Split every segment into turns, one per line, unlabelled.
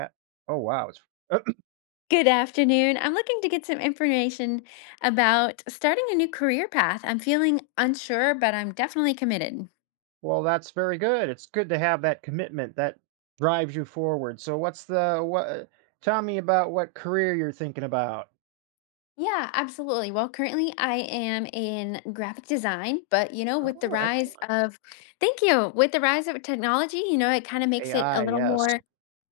Uh, Oh wow. It's,
Good afternoon. I'm looking to get some information about starting a new career path. I'm feeling unsure, but I'm definitely committed.
well, that's very good. It's good to have that commitment that drives you forward. So what's the what tell me about what career you're thinking about?
Yeah, absolutely. Well, currently I am in graphic design, but with the
Oh,
rise
excellent.
of, thank you, with the rise of technology, it kind of makes it a
AI,
little
yes.
more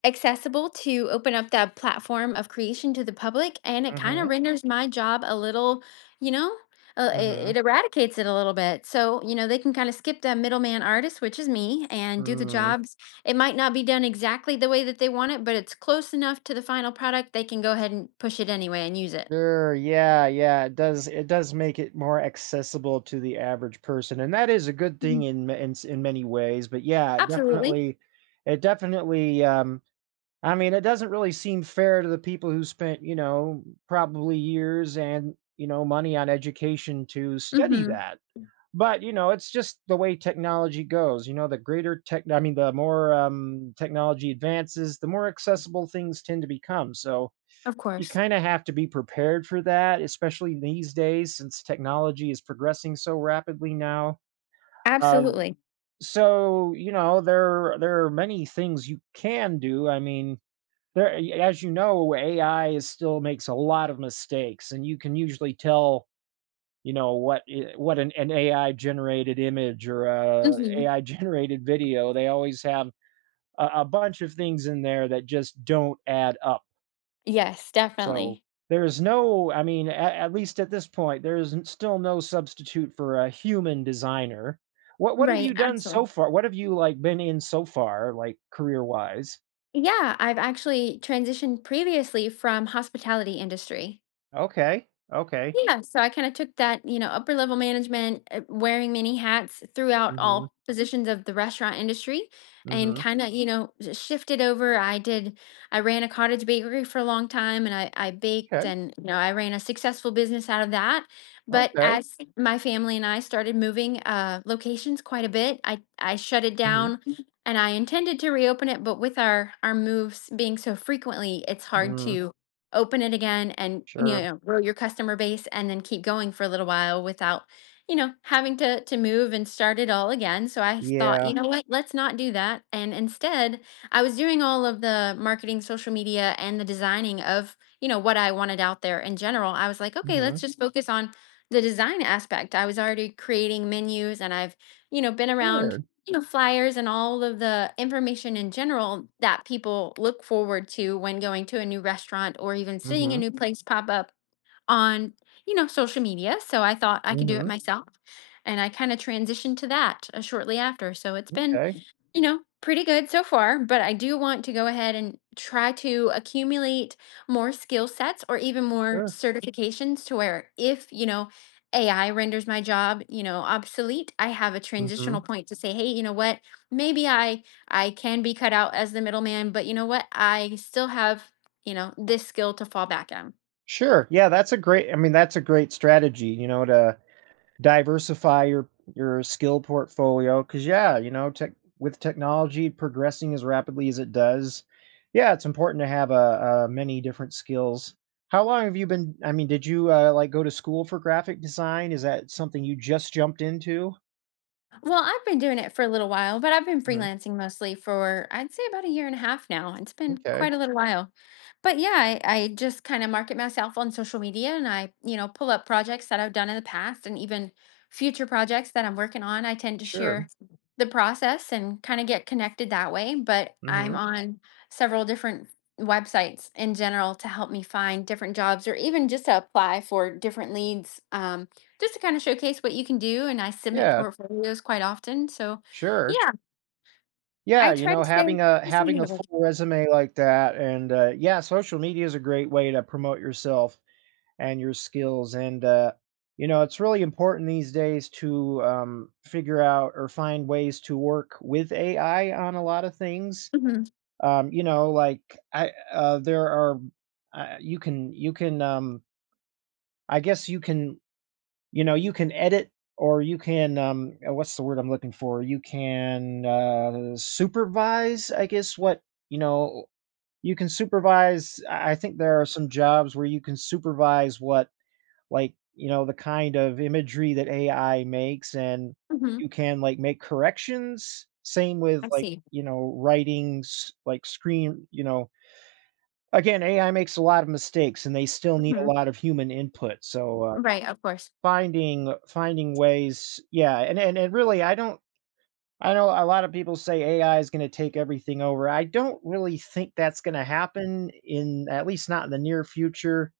accessible to open up that platform of creation to the public, and it kind
Mm-hmm.
of renders my job a little, you know uh, it,
Mm-hmm.
it eradicates it a little bit. So they can kind of skip that middleman artist, which is me, and do the
Mm,
jobs. It might not be done exactly the way that they want it, but it's close enough to the final product they can go ahead and push it anyway and use it.
sure. Yeah, yeah. It does make it more accessible to the average person. And that is a good
Mhm.
thing in many ways, but yeah,
Absolutely.
it definitely I mean, it doesn't really seem fair to the people who spent, probably years and, money on education to study
Mm-hmm.
that. But, you know, it's just the way technology goes. You know, the greater tech, I mean, the more technology advances, the more accessible things tend to become. So
Of
you
course.
kind of have to be prepared for that, especially these days since technology is progressing so rapidly now. Um,
Absolutely.
so you know, there are many things you can do. I mean, there as you know, AI is still makes a lot of mistakes, and you can usually tell, you know, what an AI-generated image or a
Hmm.
AI-generated video, they always have a bunch of things in there that just don't add up.
Yes,
So,
definitely.
there is no I mean, at least at this point, there is n still no substitute for a human designer. What have
Right,
you done
absolutely.
so far? What have you, like, been in so far, like, career-wise?
Yeah, I've actually transitioned previously from hospitality industry.
Okay, okay.
Yeah, so I kind of took that, upper level management, wearing many hats throughout
Mhm,
all positions of the restaurant industry and
mhm,
kind of, shifted over. I did, I ran a cottage bakery for a long time, and I baked
'kay.
and, I ran a successful business out of that. But
Okay.
as my family and I started moving, locations quite a bit, I shut it
Mhm.
down. Mhm. And I intended to reopen it. But with our moves being so frequently, it's hard
Mm,
to open it again and
sure.
grow your customer base and then keep going for a little while without having to move and start it all again. So I thought,
Yeah.
what, let's not do that, and instead I was doing all of the marketing, social media, and the designing of what I wanted out there in general. I was like, okay, let's
Mhm.
just focus on the design aspect. I was already creating menus and I've been around,
Sure.
flyers and all of the information in general that people look forward to when going to a new restaurant or even seeing a
Mhm.
new place pop up on, social media. So I thought I could do it
Mhm.
myself. And I kind of transitioned to that shortly after. So it's been,
Okay.
pretty good so far. But I do want to go ahead and try to accumulate more skill sets or even more
Sure.
certifications, to where if, AI renders my job, obsolete, I have a transitional
Mhm.
point to say, hey, what? Maybe I can be cut out as the middleman, but what? I still have, this skill to fall back on.
Sure. Yeah, that's a great I mean, that's a great strategy, you know, to diversify your skill portfolio. Cause yeah, you know, tech with technology progressing as rapidly as it does, yeah, it's important to have, a many different skills. How long have you been I mean, did you, like, go to school for graphic design? Is that something you just jumped into?
Well, I've been doing it for a little while, but I've been
Mhm.
freelancing mostly for, I'd say, about a year and a half now. It's been
Okay.
quite a little while. But yeah, I just kind of market myself on social media, and I, pull up projects that I've done in the past and even future projects that I'm working on. I tend to
Sure.
share the process and kind of get connected that way. But I'm
Mhm.
on several different websites in general to help me find different jobs or even just to apply for different leads. Just to kind of showcase what you can do, and I submit
Yeah,
portfolios quite often, so,
sure.
yeah, I
Yeah, you
try to
know,
stay.
having a full resume like that and, yeah, social media is a great way to promote yourself and your skills, and, you know, it's really important these days to, figure out or find ways to work with AI on a lot of things.
Mhm,
You know, like, I there are, you can, I guess you can You know, you can edit or you can, what's the word I'm looking for? You can supervise, I guess, what, you know, you can supervise. I think there are some jobs where you can supervise what, like, you know, the kind of imagery that AI makes and
mhm.
you can like make corrections. Same with
I
like,
see.
you know, writings, like screen, you know, again, AI makes a lot of mistakes and they still need a
Mhm.
lot of human input. So,
Right, of course.
finding ways yeah, and really, I don't I know a lot of people say AI is gonna take everything over. I don't really think that's gonna happen in at least not in the near future.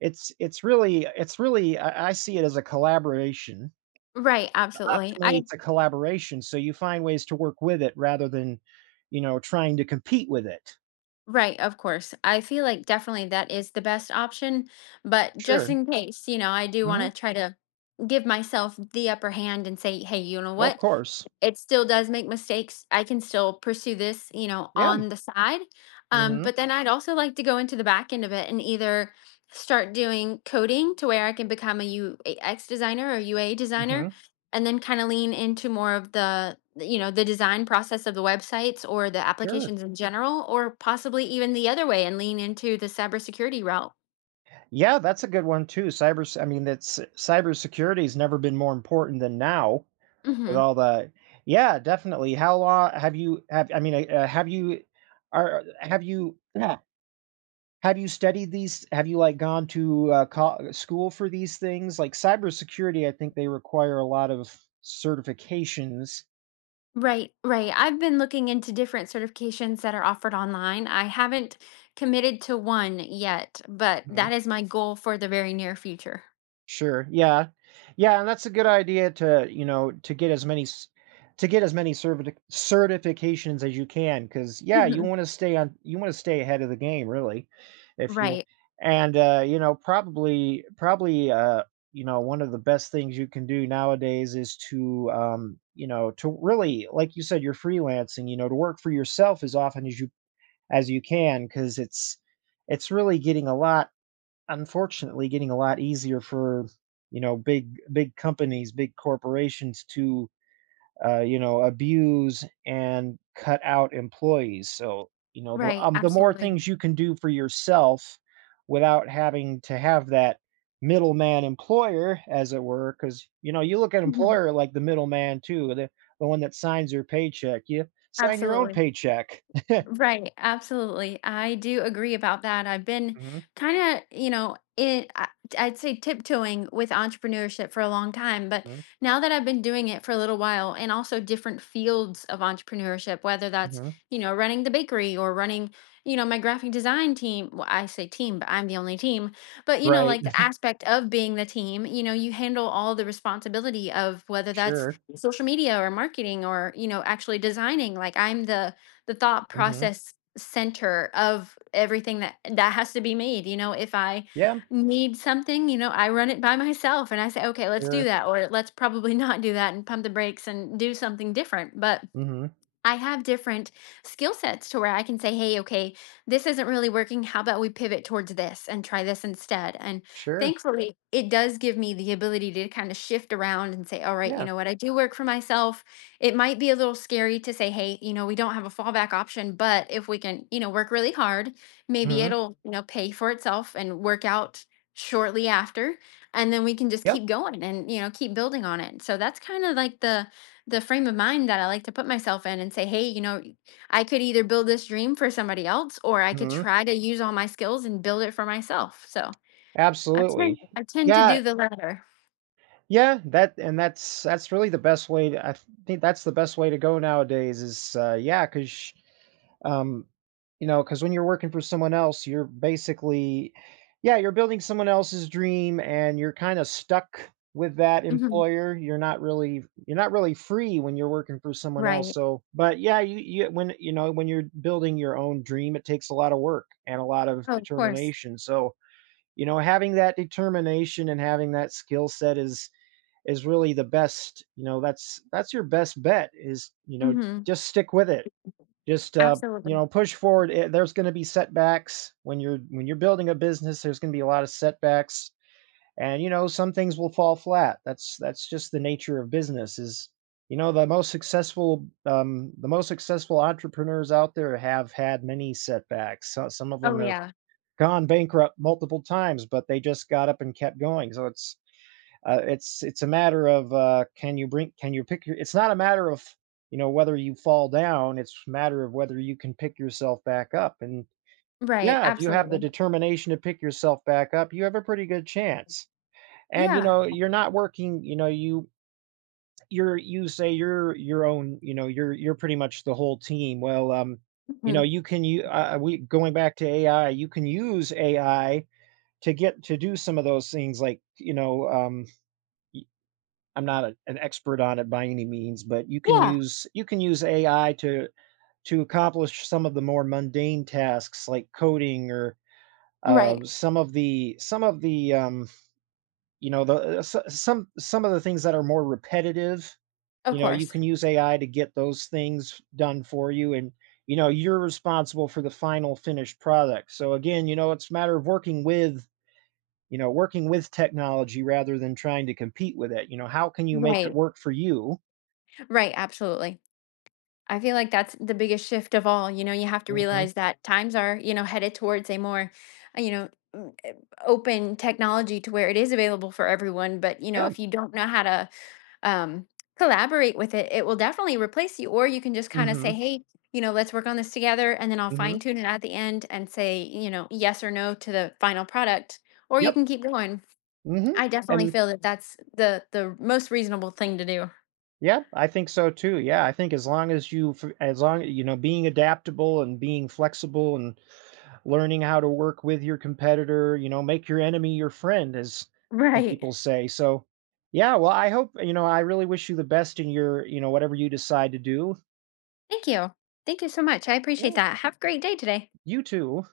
It's really I see it as a collaboration.
Right, absolutely.
Optimally,
I
it's a collaboration, so you find ways to work with it rather than, you know, trying to compete with it.
right, of course, I feel like definitely that is the best option, but just
Sure.
in case, I do
Mhm.
wanna try to give myself the upper hand and say, "Hey,
Of
what?
course.
It still does make mistakes. I can still pursue this,
Yeah.
on the side.
Mhm.
But then I'd also like to go into the back end of it and either start doing coding, to where I can become a UX designer or UA designer,
Mhm.
and then kind of lean into more of the, the design process of the websites or the
Sure.
applications in general, or possibly even the other way and lean into the cybersecurity route.
Yeah, that's a good one too. I mean, that's cybersecurity has never been more important than now with
Mhm.
all the. Yeah, definitely. How long have you have? I mean, are have you yeah, have you studied these? Have you like gone to school for these things? Like cybersecurity, I think they require a lot of certifications.
Right, right. I've been looking into different certifications that are offered online. I haven't committed to one yet, but that is my goal for the very near future.
Sure. Yeah. Yeah, and that's a good idea to, you know, to get as many certifications as you can because yeah,
Mhm.
you wanna stay ahead of the game, really, if you
Right,
and, you know, probably, you know, one of the best things you can do nowadays is to, you know, to really like you said, you're freelancing, you know, to work for yourself as often as you can because it's really getting a lot unfortunately getting a lot easier for you know big companies big corporations to you know abuse and cut out employees so you know
right.
the more
Absolutely.
things you can do for yourself without having to have that middleman employer as it were because you know you look at employer
Mhm.
like the middleman too the one that signs your paycheck you sign your own
Absolutely.
paycheck.
Right, absolutely. I do agree about that. I've been
Hmm.
kind of, you know, it, I- I'd say tiptoeing with entrepreneurship for a long time, but
Hmm.
now that I've been doing it for a little while, and also different fields of entrepreneurship, whether that's,
Hmm.
running the bakery or running, my graphic design team. Well, I say team, but I'm the only team. But,
Right.
like the aspect of being the team, you handle all the responsibility of whether that's
Sure.
social media or marketing or, actually designing. Like I'm the thought
Hmm.
process center of everything that has to be made. If I
Yeah.
need something, I run it by myself and I say, okay, let's do
Sure.
that, or let's probably not do that and pump the brakes and do something different. But
Hmm.
I have different skill sets to where I can say, hey, okay, this isn't really working. How about we pivot towards this and try this instead? And
Sure.
thankfully, it does give me the ability to kind of shift around and say, all right,
Yeah.
what, I do work for myself. It might be a little scary to say, hey, we don't have a fallback option, but if we can, work really hard, maybe
Mhm.
it'll, pay for itself and work out shortly after. And then we can just
Yep.
keep going and, keep building on it. So that's kind of like the frame of mind that I like to put myself in and say, hey, I could either build this dream for somebody else, or I could
Mhm.
try to use all my skills and build it for myself. So
Absolutely.
I tend to
Yeah.
do the latter.
Yeah. That and that's really the best way to I think that's the best way to go nowadays is, yeah, because. Um, you know because when you're working for someone else, you're basically yeah, you're building someone else's dream and you're kinda stuck with that
Hmm.
employer. You're not really free when you're working for someone else.
Right.
So, but yeah, you when you know, when you're building your own dream, it takes a lot of work and a lot of
Oh, of course.
determination. So, you know, having that determination and having that skill set is really the best, you know, that's your best bet is, you know,
Hmm.
just stick with it just you
Absolutely.
know push forward. There's going to be setbacks when you're building a business there's going to be a lot of setbacks and you know some things will fall flat that's just the nature of business is you know the most successful entrepreneurs out there have had many setbacks so, some of
Oh
them have
yeah.
gone bankrupt multiple times but they just got up and kept going so it's it's a matter of can you pick your, it's not a matter of you know whether you fall down it's a matter of whether you can pick yourself back up and
Right.
yeah if you have the
Absolutely.
determination to pick yourself back up you have a pretty good chance and you
Yeah.
know you're not working you know you you're you say you're your own you know you're pretty much the whole team well you
Hmm.
know you can you we going back to AI you can use AI to do some of those things like you know I'm not a, an expert on it by any means, but
Yeah.
you can use AI to accomplish some of the more mundane tasks like coding or
Right.
some of the you know the s- some of the things that are more repetitive.
Of
You know, you
course.
can use AI to get those things done for you, and you know you're responsible for the final finished product. So again, you know, it's a matter of working with you know working with technology rather than trying to compete with it you know how can you make it
Right.
work for you.
Right. Absolutely. I feel like that's the biggest shift of all. You know, you have to
Mhm.
realize that times are, headed towards a more, uh, you know, mm, eh, open technology, to where it is available for everyone. But,
Yeah.
if you don't know how to um, collaborate with it, it will definitely replace you. Or you can just kind of say,
Mhm.
hey, let's work on this together. And then I'll fine
Mhm.
tune it at the end and say, yes or no to the final product. Or you
Yep.
can keep going.
Mm. Mhm.
I definitely
And
feel that that's the most reasonable thing to do.
Yeah, I think so too. Yeah, I think as long as as long you know, being adaptable and being flexible and learning how to work with your competitor, you know, make your enemy your friend, as some
Right.
people say. So, yeah. Well, I hope you know. I really wish you the best in your, you know, whatever you decide to do.
Thank you. Thank you so much. I appreciate
Yeah.
that. Have a great day today.
You too.